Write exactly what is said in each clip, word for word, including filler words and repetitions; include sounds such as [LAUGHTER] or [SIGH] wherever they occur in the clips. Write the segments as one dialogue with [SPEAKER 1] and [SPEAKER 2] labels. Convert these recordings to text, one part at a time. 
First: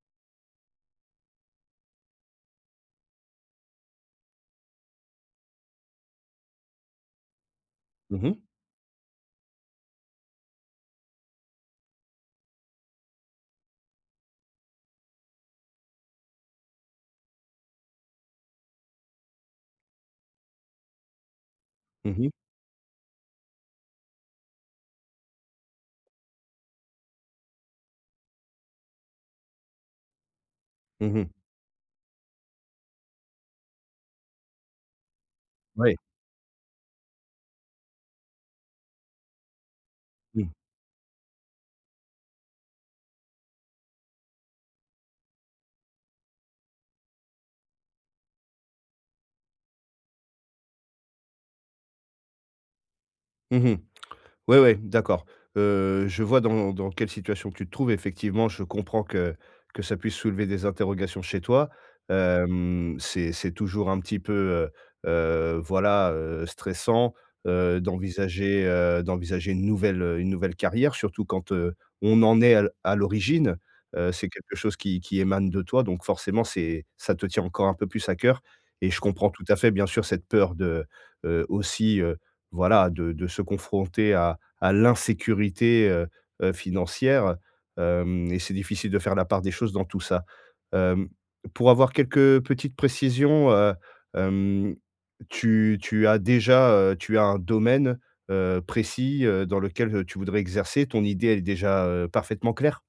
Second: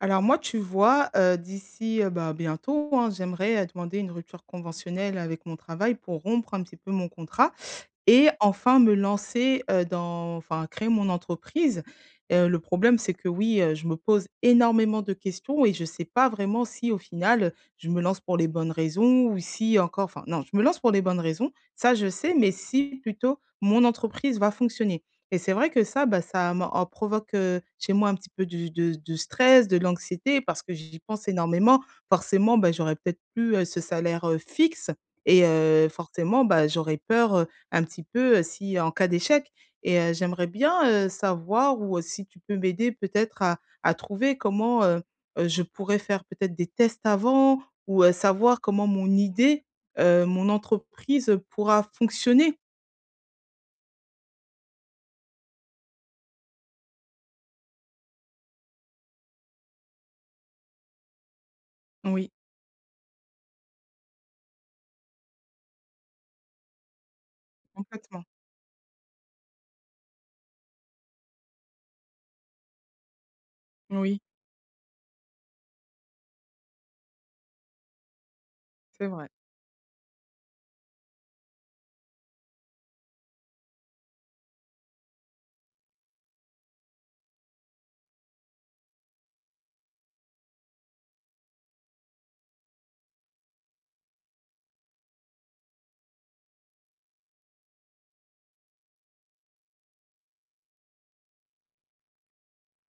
[SPEAKER 1] Alors moi, tu vois, heu, d'ici, heu, bah, bientôt, hein, j'aimerais, heu, demander une rupture conventionnelle avec mon travail pour rompre un petit peu mon contrat
[SPEAKER 2] Mmh
[SPEAKER 1] et
[SPEAKER 2] mh.
[SPEAKER 1] enfin me lancer, heu, dans enfin créer mon entreprise. Heu, le problème, c'est que, oui, heu, je me pose énormément de questions et je sais pas vraiment si au final, je me lance pour les bonnes raisons ou si encore enfin, non je me lance pour les bonnes raisons ça, je
[SPEAKER 2] Mmh mh.
[SPEAKER 1] sais, mais si, plutôt, mon entreprise va fonctionner, et c'est vrai que ça, bah, ça me en provoque, heu, chez moi un petit peu du de de stress, de l'anxiété parce que j'y
[SPEAKER 2] Mmh mh.
[SPEAKER 1] pense énormément. Forcément, bah, j'aurais peut-être plus, heu, ce salaire, heu, fixe et heu,
[SPEAKER 2] Ouais.
[SPEAKER 1] forcément, bah, j'aurais peur, heu, un petit peu, si en cas d'échec et heu, j'aimerais
[SPEAKER 2] Mmh.
[SPEAKER 1] bien, heu, savoir ou si tu peux m'aider peut-être à à trouver comment, heu, heu, je pourrais faire peut-être des tests avant? Ou heu, savoir comment mon idée, heu, mon entreprise pourra fonctionner.
[SPEAKER 2] Mmh mh, ouais, ouais, d'accord. Heu, je vois dans dans quelle situation tu te trouves effectivement, je comprends que que ça puisse soulever des interrogations chez toi.
[SPEAKER 1] Oui.
[SPEAKER 2] Hem, c'est c'est toujours un petit peu, heu, heu, voilà, heu, stressant, heu,
[SPEAKER 1] Complètement.
[SPEAKER 2] d'envisager, heu, d'envisager une nouvelle, heu, une nouvelle carrière surtout quand, heu, on en est à l à l'origine. Heu,
[SPEAKER 1] Oui.
[SPEAKER 2] c'est quelque chose qui qui émane de toi donc forcément c'est ça te tient encore un peu plus à cœur et je
[SPEAKER 1] C'est vrai.
[SPEAKER 2] comprends tout à fait bien sûr cette peur de, heu, aussi, heu, voilà, de de se confronter à à l'insécurité, heu, heu, financière, hem, et c'est difficile de faire la part des choses dans tout ça. Hem, pour avoir quelques, heu, petites précisions, heu, hem, tu tu as déjà, heu, tu as un domaine, heu, précis, heu, dans lequel, heu, tu voudrais exercer? Ton idée, elle est déjà, heu, parfaitement claire?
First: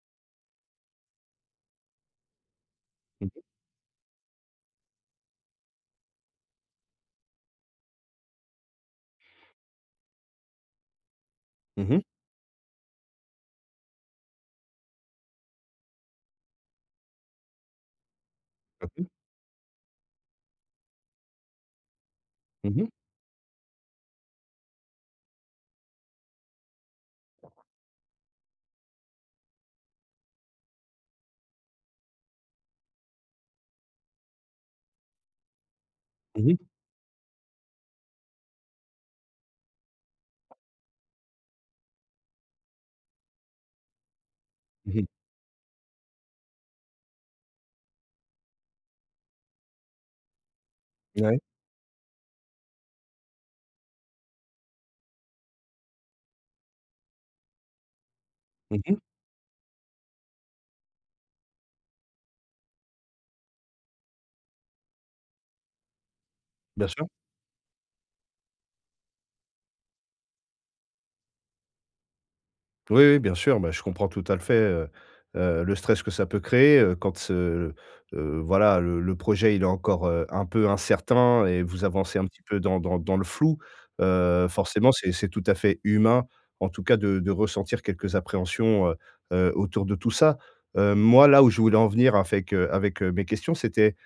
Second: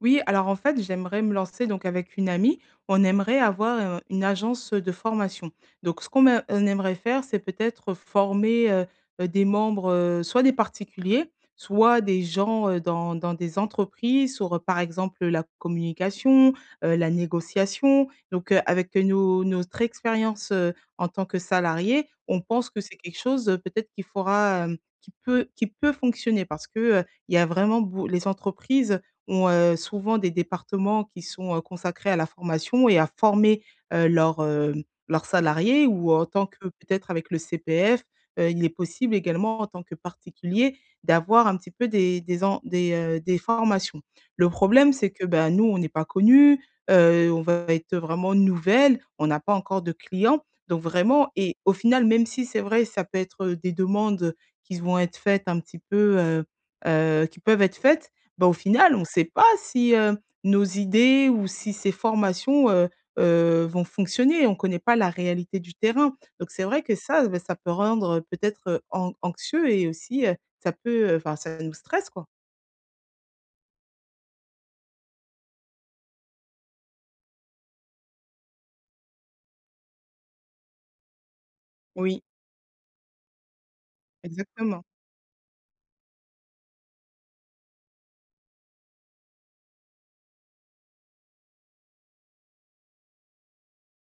[SPEAKER 1] Oui, alors, en fait, j'aimerais me lancer donc, avec une amie, on
[SPEAKER 2] Mmh
[SPEAKER 1] aimerait
[SPEAKER 2] mh.
[SPEAKER 1] avoir, heu, une agence, de formation, donc ce qu'on me on aimerait faire, c'est peut-être former, heu, heu, des membres, heu, soit des particuliers,
[SPEAKER 2] Mmh
[SPEAKER 1] soit
[SPEAKER 2] mh.
[SPEAKER 1] des gens, heu, dans dans des entreprises, sur, heu, par exemple, heu, la communication, heu, la négociation donc, heu,
[SPEAKER 2] Mmh
[SPEAKER 1] avec
[SPEAKER 2] mh.
[SPEAKER 1] nos notre expérience, heu, en tant que salariées. On pense que
[SPEAKER 2] Mmh mh.
[SPEAKER 1] c'est quelque chose peut-être qu'il faurra, hem, qui peut qui peut fonctionner parce que, heu, il y a vraiment bo les entreprises, ont, heu, souvent des départements qui sont, heu, consacrés à la formation et à former, heu, leurs, heu, leurs salariés ou en tant
[SPEAKER 2] Mmh mh.
[SPEAKER 1] que peut-être avec le CPF, heu, il est possible également, en tant que particulier, d'avoir un petit peu des des en des, heu, des formations. Le problème
[SPEAKER 2] Mmh mh.
[SPEAKER 1] c'est que, bah, nous, on n'est pas connues, heu, on va être, heu, vraiment nouvelles, on n'a pas encore de clients donc vraiment
[SPEAKER 2] Ouais.
[SPEAKER 1] et au final, même si c'est vrai, ça peut être, heu, des demandes, qui s vont être faites un petit peu, heu, heu, qui peuvent être faites, ben, au
[SPEAKER 2] Mmh
[SPEAKER 1] final
[SPEAKER 2] mh.
[SPEAKER 1] on sait pas si, heu, nos idées ou si ces formations, heu, heu, vont fonctionner, on connaît pas la réalité du terrain, donc c'est vrai
[SPEAKER 2] Bien
[SPEAKER 1] que
[SPEAKER 2] sûr.
[SPEAKER 1] ça, bah, ça peut rendre peut-être an anxieux et aussi, heu, ça peut, heu, enfin, ça nous stresse quoi.
[SPEAKER 2] Oui, oui, bien sûr, bah, je comprends tout à l fait, heu, heu, le stress que ça peut créer, heu, quand ce, heu, voilà, le le projet, il est encore, heu, un peu incertain et vous avancez
[SPEAKER 1] Oui.
[SPEAKER 2] un petit peu dans dans dans le flou. Heu,
[SPEAKER 1] Exactement.
[SPEAKER 2] forcément c'est c'est tout à fait humain, en tout cas, de de ressentir quelques appréhensions, heu, heu, autour de tout ça. Heu, moi là où je voulais en venir afec, heu, avec, heu, mes questions, c'était,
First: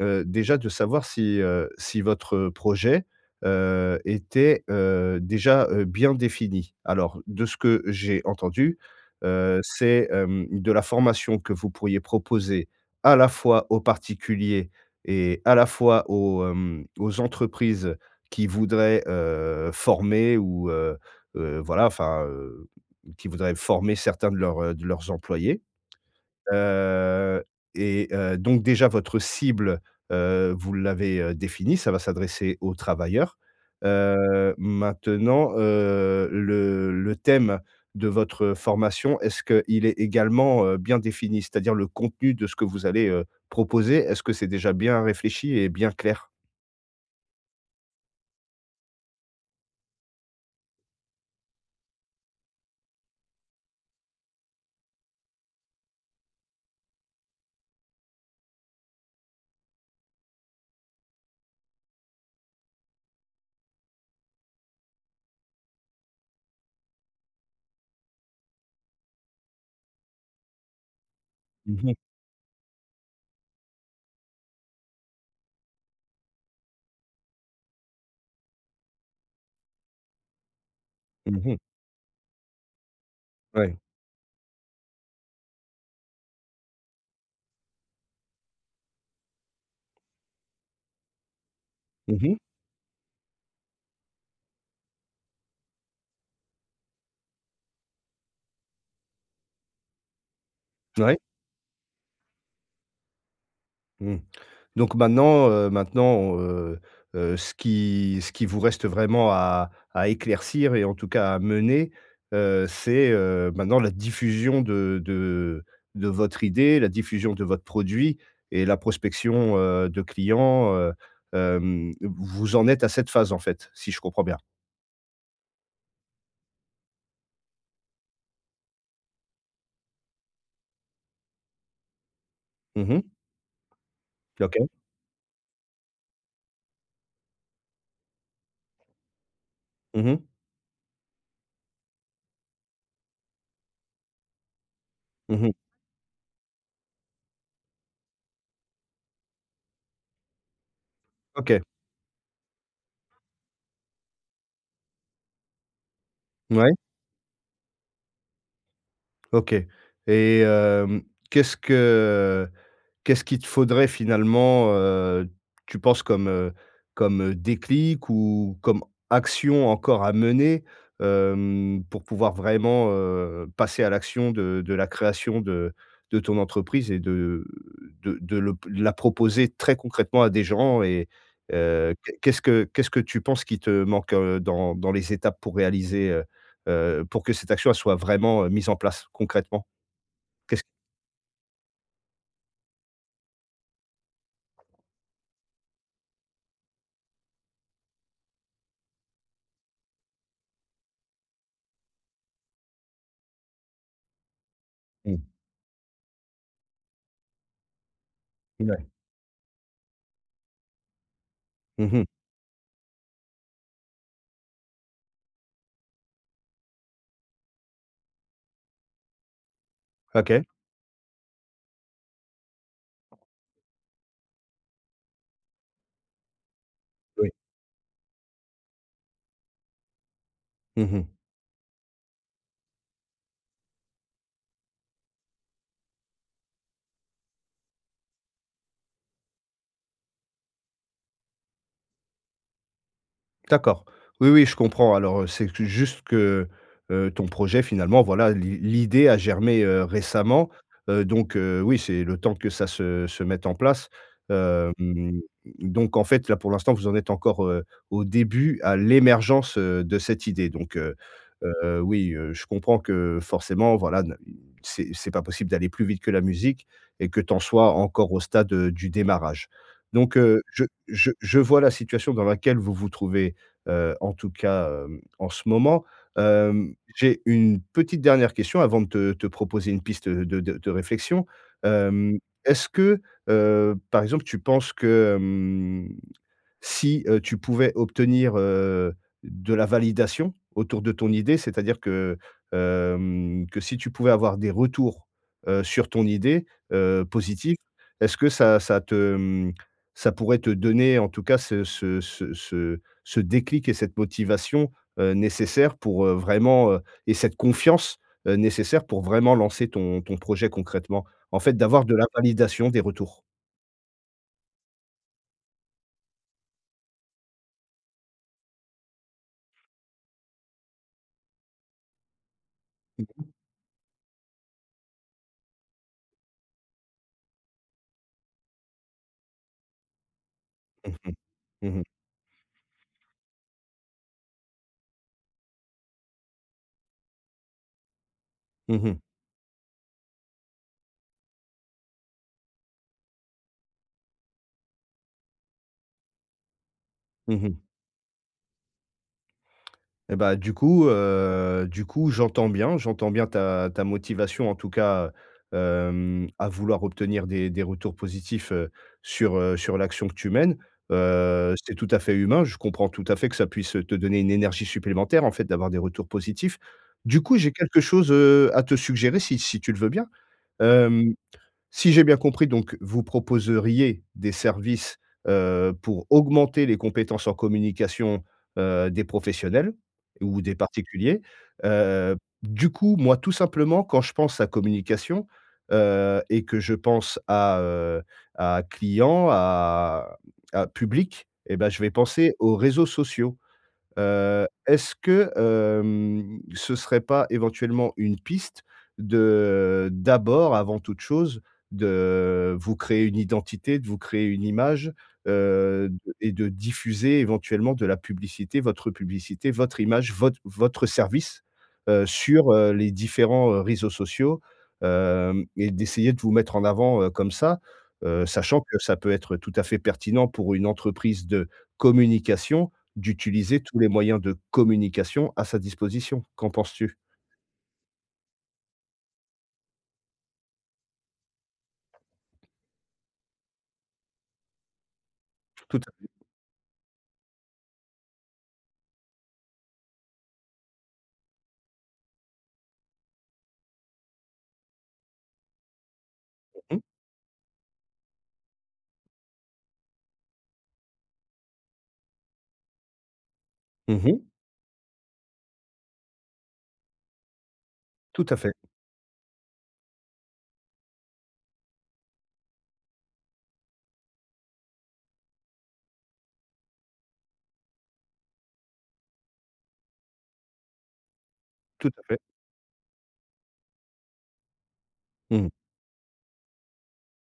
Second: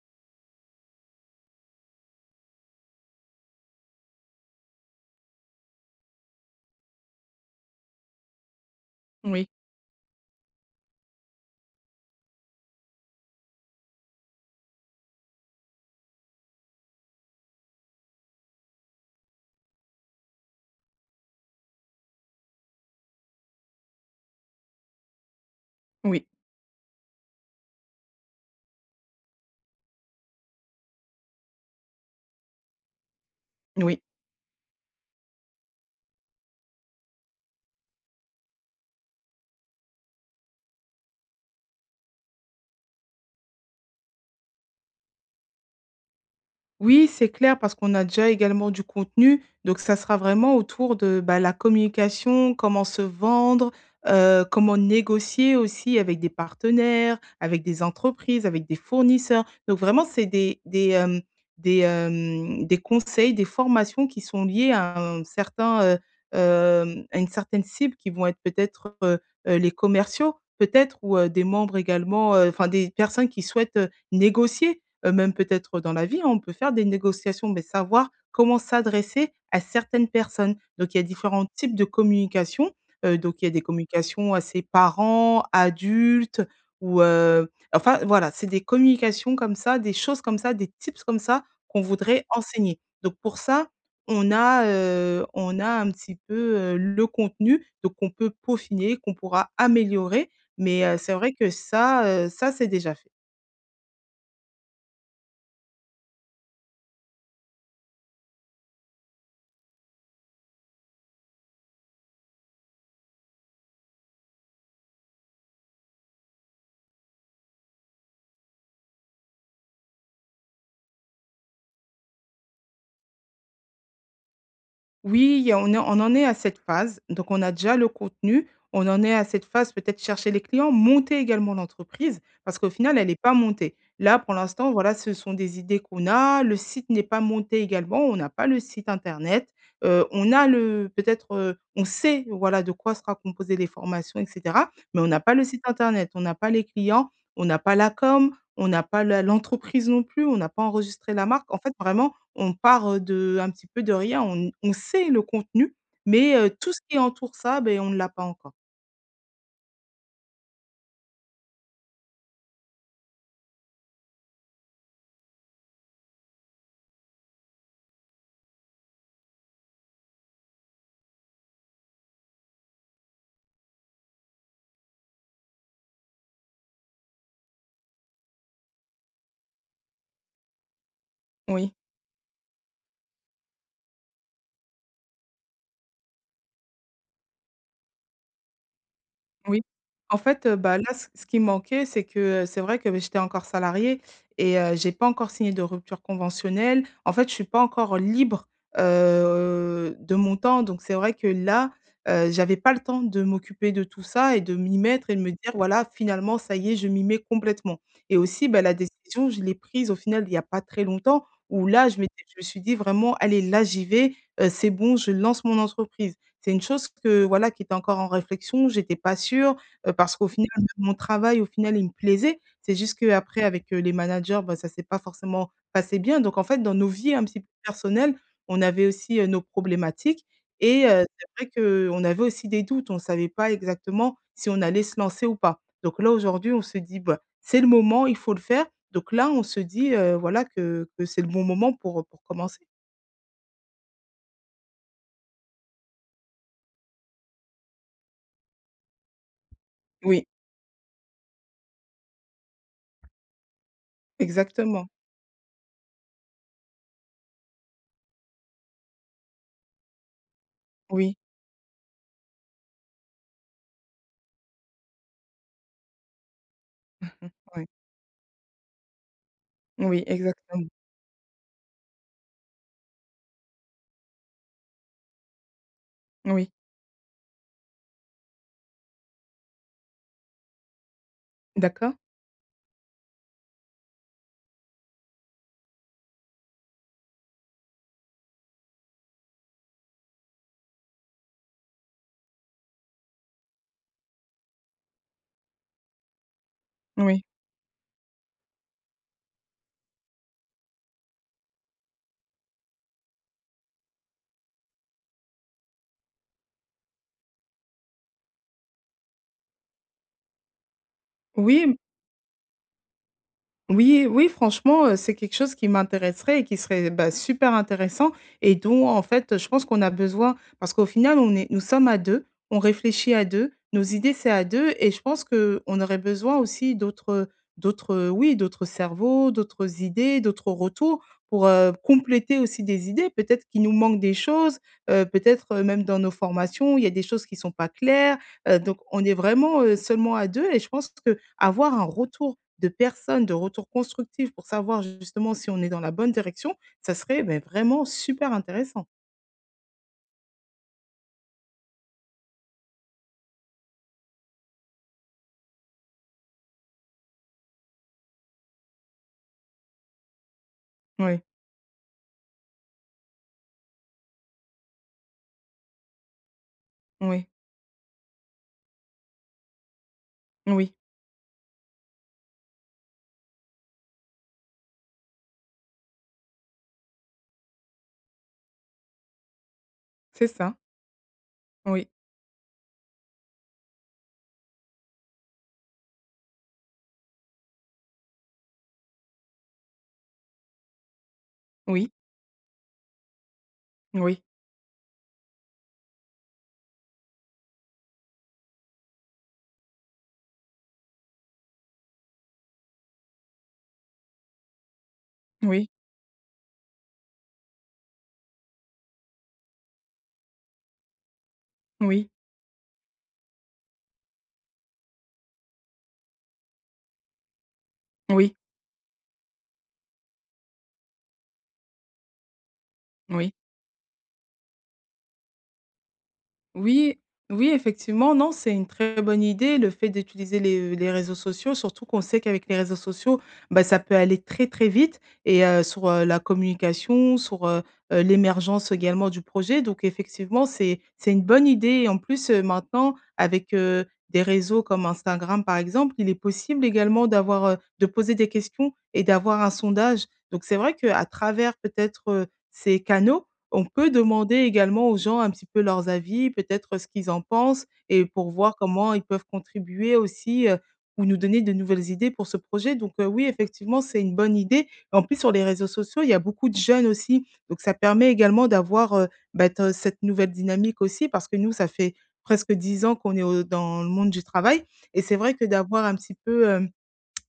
[SPEAKER 2] heu, déjà de savoir si, heu, si votre projet, heu, était, heu, déjà, heu, bien défini. Alors, de ce que j'ai entendu,
[SPEAKER 1] Oui.
[SPEAKER 2] heu, c'est, hem, de la formation que vous pourriez proposer à la fois aux particuliers et à la fois aux, hem, aux entreprises qui voudraient, heu, former ou, heu, heu, voilà, enfin, heu, qui voudraient former certains de leurs, heu, de leurs employés.
[SPEAKER 1] Oui.
[SPEAKER 2] Heu, et heu, donc déjà votre cible, heu, vous l'avez, heu, définie? Ca va s'adresser aux travailleurs.
[SPEAKER 1] N oui.
[SPEAKER 2] Heu, maintenant, heu, le le thème de votre formation, est-ce qu'il est également, heu, bien défini? C'est-à-dire le contenu de ce que vous allez, heu, proposer, est-ce que c'est déjà bien réfléchi et bien clair?
[SPEAKER 1] Oui, c'est clair, parce qu'on a déjà également du contenu, donc ça sera vraiment autour de, bah, la communication, comment se vendre, heu, comment négocier aussi avec des partenaires, avec des entreprises, avec des fournisseurs, donc vraiment, c'est des des, hem, des, hem, des conseils, des formations qui sont liées à un certain, heu, hem, à une certaine cible qui vont être peut-être, heu, heu, les commerciaux, peut-être, ou, heu, des membres
[SPEAKER 2] Mmh mh.
[SPEAKER 1] également heu, enfin des personnes qui souhaitent, heu, négocier, heu, même peut-être dans la vie, hein, on peut faire des négociations, beh, savoir comment s'adresser à certaines personnes, donc il y a
[SPEAKER 2] Mmh
[SPEAKER 1] différents
[SPEAKER 2] mh.
[SPEAKER 1] types de communication, heu, donc il y a des
[SPEAKER 2] Ouais.
[SPEAKER 1] communications à ses parents, adultes ou, heu, enfin voilà, c'est des communications comme ça, des choses comme ça, des tips comme ça, qu'on
[SPEAKER 2] Mmh
[SPEAKER 1] voudrait
[SPEAKER 2] mh.
[SPEAKER 1] enseigner, donc pour ça, on a, heu, on a un petit peu, heu, le contenu, donc on peut peaufiner, qu'on pourra améliorer mais heu, c'est
[SPEAKER 2] Ouais.
[SPEAKER 1] vrai que ça, heu, ça s'est déjà fait.
[SPEAKER 2] Mmh, donc maintenant, heu, maintenant, heu, heu, ce qui ce qui vous reste vraiment à à éclaircir et en tout cas à mener, heu, c'est, heu, maintenant, la diffusion de de de votre idée, la diffusion de votre produit, et la prospection, heu, de clients, heu, hem, vous en êtes à cette phase, en fait, si je comprends bien?
[SPEAKER 1] Oui il y a on est on en est à cette phase, donc on a déjà le contenu, on en est à cette phase, peut-être, chercher les clients, monter également l'entreprise. Parce qu'au
[SPEAKER 2] Mmh
[SPEAKER 1] final, elle
[SPEAKER 2] mh.
[SPEAKER 1] est pas montée. Là pour
[SPEAKER 2] OK.
[SPEAKER 1] l'instant, voilà, ce sont des idées qu'on a, le site n'est pas monté également, on n'a pas le site internet, heu,
[SPEAKER 2] Mmh mh.
[SPEAKER 1] on a le peut-être, heu, on sait, voilà, de quoi sera composées les formations et cetera, mais on n'a pas
[SPEAKER 2] Mmh
[SPEAKER 1] le
[SPEAKER 2] mh.
[SPEAKER 1] site internet, on n'a pas les clients, on n'a pas la com, on n'a pas la l'entreprise non plus, on n'a pas enregistré la marque, en
[SPEAKER 2] OK.
[SPEAKER 1] fait, vraiment, on part, heu, de un petit peu de rien, on n on sait le contenu, mais heu,
[SPEAKER 2] Mouais.
[SPEAKER 1] tout ce qui entoure ça, beh, on ne l'a pas encore.
[SPEAKER 2] OK et hem, qu'est-ce que qu'est-ce qu'il te faudrait finalement, heu, tu penses comme, heu, comme, heu, déclic ou comme action encore à mener, hem, pour pouvoir vraiment, heu, passer à l'action de de la création de de ton entreprise et de de de l'op la proposer très concrètement à des gens et
[SPEAKER 1] Oui.
[SPEAKER 2] heu, qu'est-ce que qu'est-ce que tu penses qui te, heu, manque dans les étapes pour réaliser, heu heu, pour que cette action elle soit vraiment, heu, mise en place
[SPEAKER 1] Oui,
[SPEAKER 2] concrètement?
[SPEAKER 1] en fait, heu,
[SPEAKER 2] Qu'est-ce
[SPEAKER 1] bah, là, c ce qui manquait c'est que, heu, c'est vrai que, bah, j'étais encore salariée et heu, j'ai pas encore signé de rupture conventionnelle. En fait, je suis pas encore libre, heu, de mon temps donc c'est vrai que là, heu, j'avais pas le temps de m'occuper de tout ça et de m'y mettre et de
[SPEAKER 2] Mmh.
[SPEAKER 1] me dire: «Voilà, finalement, ça y est, je m'y mets complètement» et aussi bah la
[SPEAKER 2] Mouais.
[SPEAKER 1] décision je l'ai prise au final il y a pas très longtemps où
[SPEAKER 2] Mmh
[SPEAKER 1] là je
[SPEAKER 2] mh.
[SPEAKER 1] m'étais je me suis dit vraiment: «Allez là j'y vais, heu, c'est bon je lance mon entreprise». C'est une chose que, voilà, qui était encore en réflexion, j'étais pas sûre, heu, parce qu'au
[SPEAKER 2] OK.
[SPEAKER 1] final, même mon travail au final, il me plaisait. C'est juste qu'après avec les managers, bah, ça s'est pas forcément passé bien donc en fait dans nos vies un
[SPEAKER 2] Oui.
[SPEAKER 1] petit peu personnelles, on avait aussi, heu, nos problématiques et
[SPEAKER 2] Mmh
[SPEAKER 1] heu,
[SPEAKER 2] mh.
[SPEAKER 1] c'est vrai qu'on avait aussi des doutes, on savait pas exactement si on allait se lancer ou pas. Donc là aujourd'hui on se dit, bah,: «C'est le moment, il faut le faire». Donc là, on se dit heu, voilà, que que c'est le bon moment pour, heu, pour commencer.
[SPEAKER 2] D'accord, oui, oui je comprends alors, heu, c'est que juste que, heu heu, ton projet finalement voilà l'i l'idée a germé, heu,
[SPEAKER 1] Oui.
[SPEAKER 2] récemment, heu, donc heu, oui c'est le temps que ça se se mette en place,
[SPEAKER 1] Exactement.
[SPEAKER 2] hem, donc en fait là pour l'instant vous en êtes encore, heu, au début, à l'émergence, heu, de cette idée donc, heu
[SPEAKER 1] Oui.
[SPEAKER 2] heu, oui, heu, je comprends que forcément, voilà, n c'est c'est pas possible d'aller plus vite que la musique et
[SPEAKER 1] [CHUCKLES]
[SPEAKER 2] que tu en
[SPEAKER 1] Ouais.
[SPEAKER 2] sois encore au stade du démarrage.
[SPEAKER 1] Oui,
[SPEAKER 2] Donc, heu, je
[SPEAKER 1] exactem
[SPEAKER 2] je je vois la situation dans laquelle vous vous trouvez, heu, en tout cas, hem, en ce moment,
[SPEAKER 1] Oui.
[SPEAKER 2] hem, j'ai une petite dernière question avant de te te proposer une piste de de de réflexion,
[SPEAKER 1] D'accord.
[SPEAKER 2] hem, est-ce que, heu, par exemple tu penses que hem si, heu, tu pouvais obtenir, heu, de la validation autour de ton idée, c'est-à-dire que, hem, que si tu pouvais avoir des retours, heu, sur ton idée, heu,
[SPEAKER 1] Oui.
[SPEAKER 2] positifs, est-ce que ça ça te mmh, ça pourrait te donner en tout cas ce ce ce ce ce déclic et cette motivation, heu, nécessaires pour, heu, vraiment, heu et cette confiance, heu, nécessaire pour vraiment lancer ton ton projet concrètement? En fait
[SPEAKER 1] Oui m
[SPEAKER 2] d'avoir de la validation, des retours?
[SPEAKER 1] Oui, oui franchement, heu, c'est quelque chose qui m'intéresserait et qui serait, bah, super intéressant et dont en fait, je pense qu'on a besoin, parce qu'au final on est nous sommes à deux on
[SPEAKER 2] Mmh
[SPEAKER 1] réfléchit à
[SPEAKER 2] mh.
[SPEAKER 1] deux nos idées c'est à deux et je pense qu'on aurait besoin aussi d'autres, heu, d'autres, heu oui d'autres cerveaux, d'autres idées, d'autres
[SPEAKER 2] Mmh
[SPEAKER 1] retours
[SPEAKER 2] mh.
[SPEAKER 1] pour, heu,
[SPEAKER 2] Mmh mh.
[SPEAKER 1] compléter aussi des idées. Peut-être qu'il nous manque des choses, heu, peut-être même dans nos formations. Il y a des choses qui sont pas claires, heu, donc
[SPEAKER 2] Mmh mh.
[SPEAKER 1] on est vraiment, heu, seulement à deux, et je pense qu'avoir un retour de personnes de retour constructif pour savoir justement si on est dans la bonne direction, ça serait mais
[SPEAKER 2] Mmh mh.
[SPEAKER 1] vraiment super intéressant.
[SPEAKER 2] Eh bah du coup heu du coup j'entends bien j'entends bien ta ta motivation en tout cas, hem, à vouloir obtenir des des retours positifs, heu, sur, heu, sur l'action que tu mènes.
[SPEAKER 1] Oui.
[SPEAKER 2] Heu, c'est tout à fait humain je comprends tout à fait que ça puisse te donner une énergie supplémentaire en fait d'avoir des retours positifs. Du
[SPEAKER 1] Oui.
[SPEAKER 2] coup, j'ai quelque chose, heu, à te suggérer si si tu le veux bien
[SPEAKER 1] Oui.
[SPEAKER 2] hem, si j'ai bien compris donc, vous proposeriez des services, heu, pour augmenter les compétences en communication, heu, des professionnels
[SPEAKER 1] C'est
[SPEAKER 2] ou des
[SPEAKER 1] ça.
[SPEAKER 2] particuliers?
[SPEAKER 1] Oui.
[SPEAKER 2] Heu, du coup moi tout simplement quand je pense à communication, heu, et que je pense à, heu, à client à à public et bah, je vais
[SPEAKER 1] Oui.
[SPEAKER 2] penser aux réseaux sociaux.
[SPEAKER 1] Oui.
[SPEAKER 2] Heu, est-ce que hem ce serait pas, éventuellement, une piste, de, heu d'abord avant toute chose, de vous créer une identité, de vous créer une image,
[SPEAKER 1] Oui.
[SPEAKER 2] heu, d et de diffuser éventuellement de la publicité, votre publicité, votre image, vot votre service, heu,
[SPEAKER 1] Oui.
[SPEAKER 2] sur, heu, les différents, heu, réseaux sociaux. Hem, et d'essayer de vous mettre en avant heu, comme ça, heu,
[SPEAKER 1] Oui.
[SPEAKER 2] sachant que ça peut être tout à fait pertinent pour une entreprise de communication,
[SPEAKER 1] Oui.
[SPEAKER 2] d'utiliser tous les moyens de communication, à sa disposition. Qu'en penses-tu?
[SPEAKER 1] Oui, oui, effectivement, non c'est une très bonne idée le fait d'utiliser les v les réseaux sociaux surtout qu'on sait qu'avec les réseaux sociaux, ben, ça peut aller très, très vite et heu,
[SPEAKER 2] Tout
[SPEAKER 1] sour
[SPEAKER 2] à
[SPEAKER 1] heu,
[SPEAKER 2] fait.
[SPEAKER 1] la communication, sour, heu heu, l'émergence également du projet donc effectivement c'est c'est une bonne idée, et en plus, heu, maintenant avec, heu, des réseaux comme Instagram par exemple, il est possible
[SPEAKER 2] Mmh mh.
[SPEAKER 1] également d'avoir, heu de poser des questions et d'avoir un sondage. Donc c'est vrai qu'à travers peut-être, heu, ces canaux, on peut
[SPEAKER 2] Mmh mh.
[SPEAKER 1] demander également aux gens un petit peu leurs avis, peut-être ce qu'ils en pensent et
[SPEAKER 2] Tout
[SPEAKER 1] pour
[SPEAKER 2] à fait.
[SPEAKER 1] voir comment ils peuvent contribuer aussi, heu, ou nous donner de nouvelles idées pour ce projet. Donc heu, oui effectivement c'est une bonne idée, en plus sur les réseaux sociaux il y a beaucoup de jeunes aussi, donc ça permet également d'avoir, heu, bah t cette nouvelle dynamique aussi parce que nous ça
[SPEAKER 2] Tout
[SPEAKER 1] fait,
[SPEAKER 2] à fait.
[SPEAKER 1] presque dix ans qu'on est au dans le monde du travail, et c'est vrai que
[SPEAKER 2] Mmh.
[SPEAKER 1] d'avoir un petit peu, hem,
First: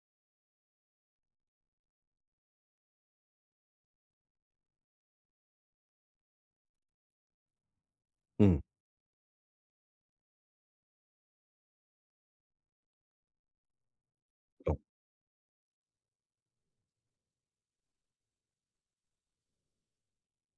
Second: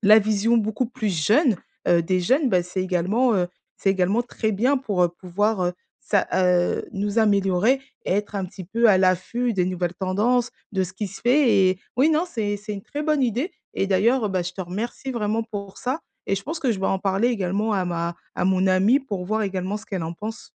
[SPEAKER 1] la vision beaucoup plus jeune, heu, des jeunes, bah, c'est également, heu, c'est également très bien pour, heu, pouvoir, heu, s'a heu, nous améliorer et être un
[SPEAKER 2] Mmh.
[SPEAKER 1] petit peu à l'affût des nouvelles tendances, de ce qui se fait, et oui, non c'est c'est une très bonne idée et d'ailleurs, heu, bah, je te
[SPEAKER 2] t'en
[SPEAKER 1] remercie vraiment pour ça et je pense que je vais en parler également à ma à mon amie pour voir également ce qu'elle en pense.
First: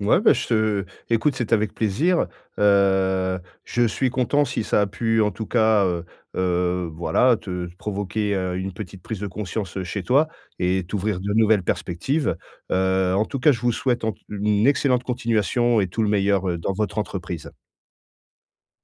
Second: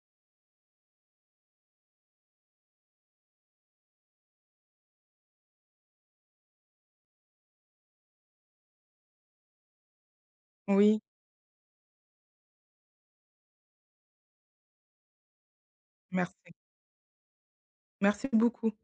[SPEAKER 2] Ouais ben je te écoute c'était avec plaisir, heu, je suis content si ça a pu en tout cas, heu heu, voilà te provoquer, heu, une petite prise de conscience, heu, chez toi et
[SPEAKER 1] Oui.
[SPEAKER 2] t'ouvrir de nouvelles perspectives, heu, en tout cas je vous souhaite en t une excellente continuation et tout le meilleur,
[SPEAKER 1] Merci.
[SPEAKER 2] heu, dans votre entreprise.
[SPEAKER 1] Merci beaucoup.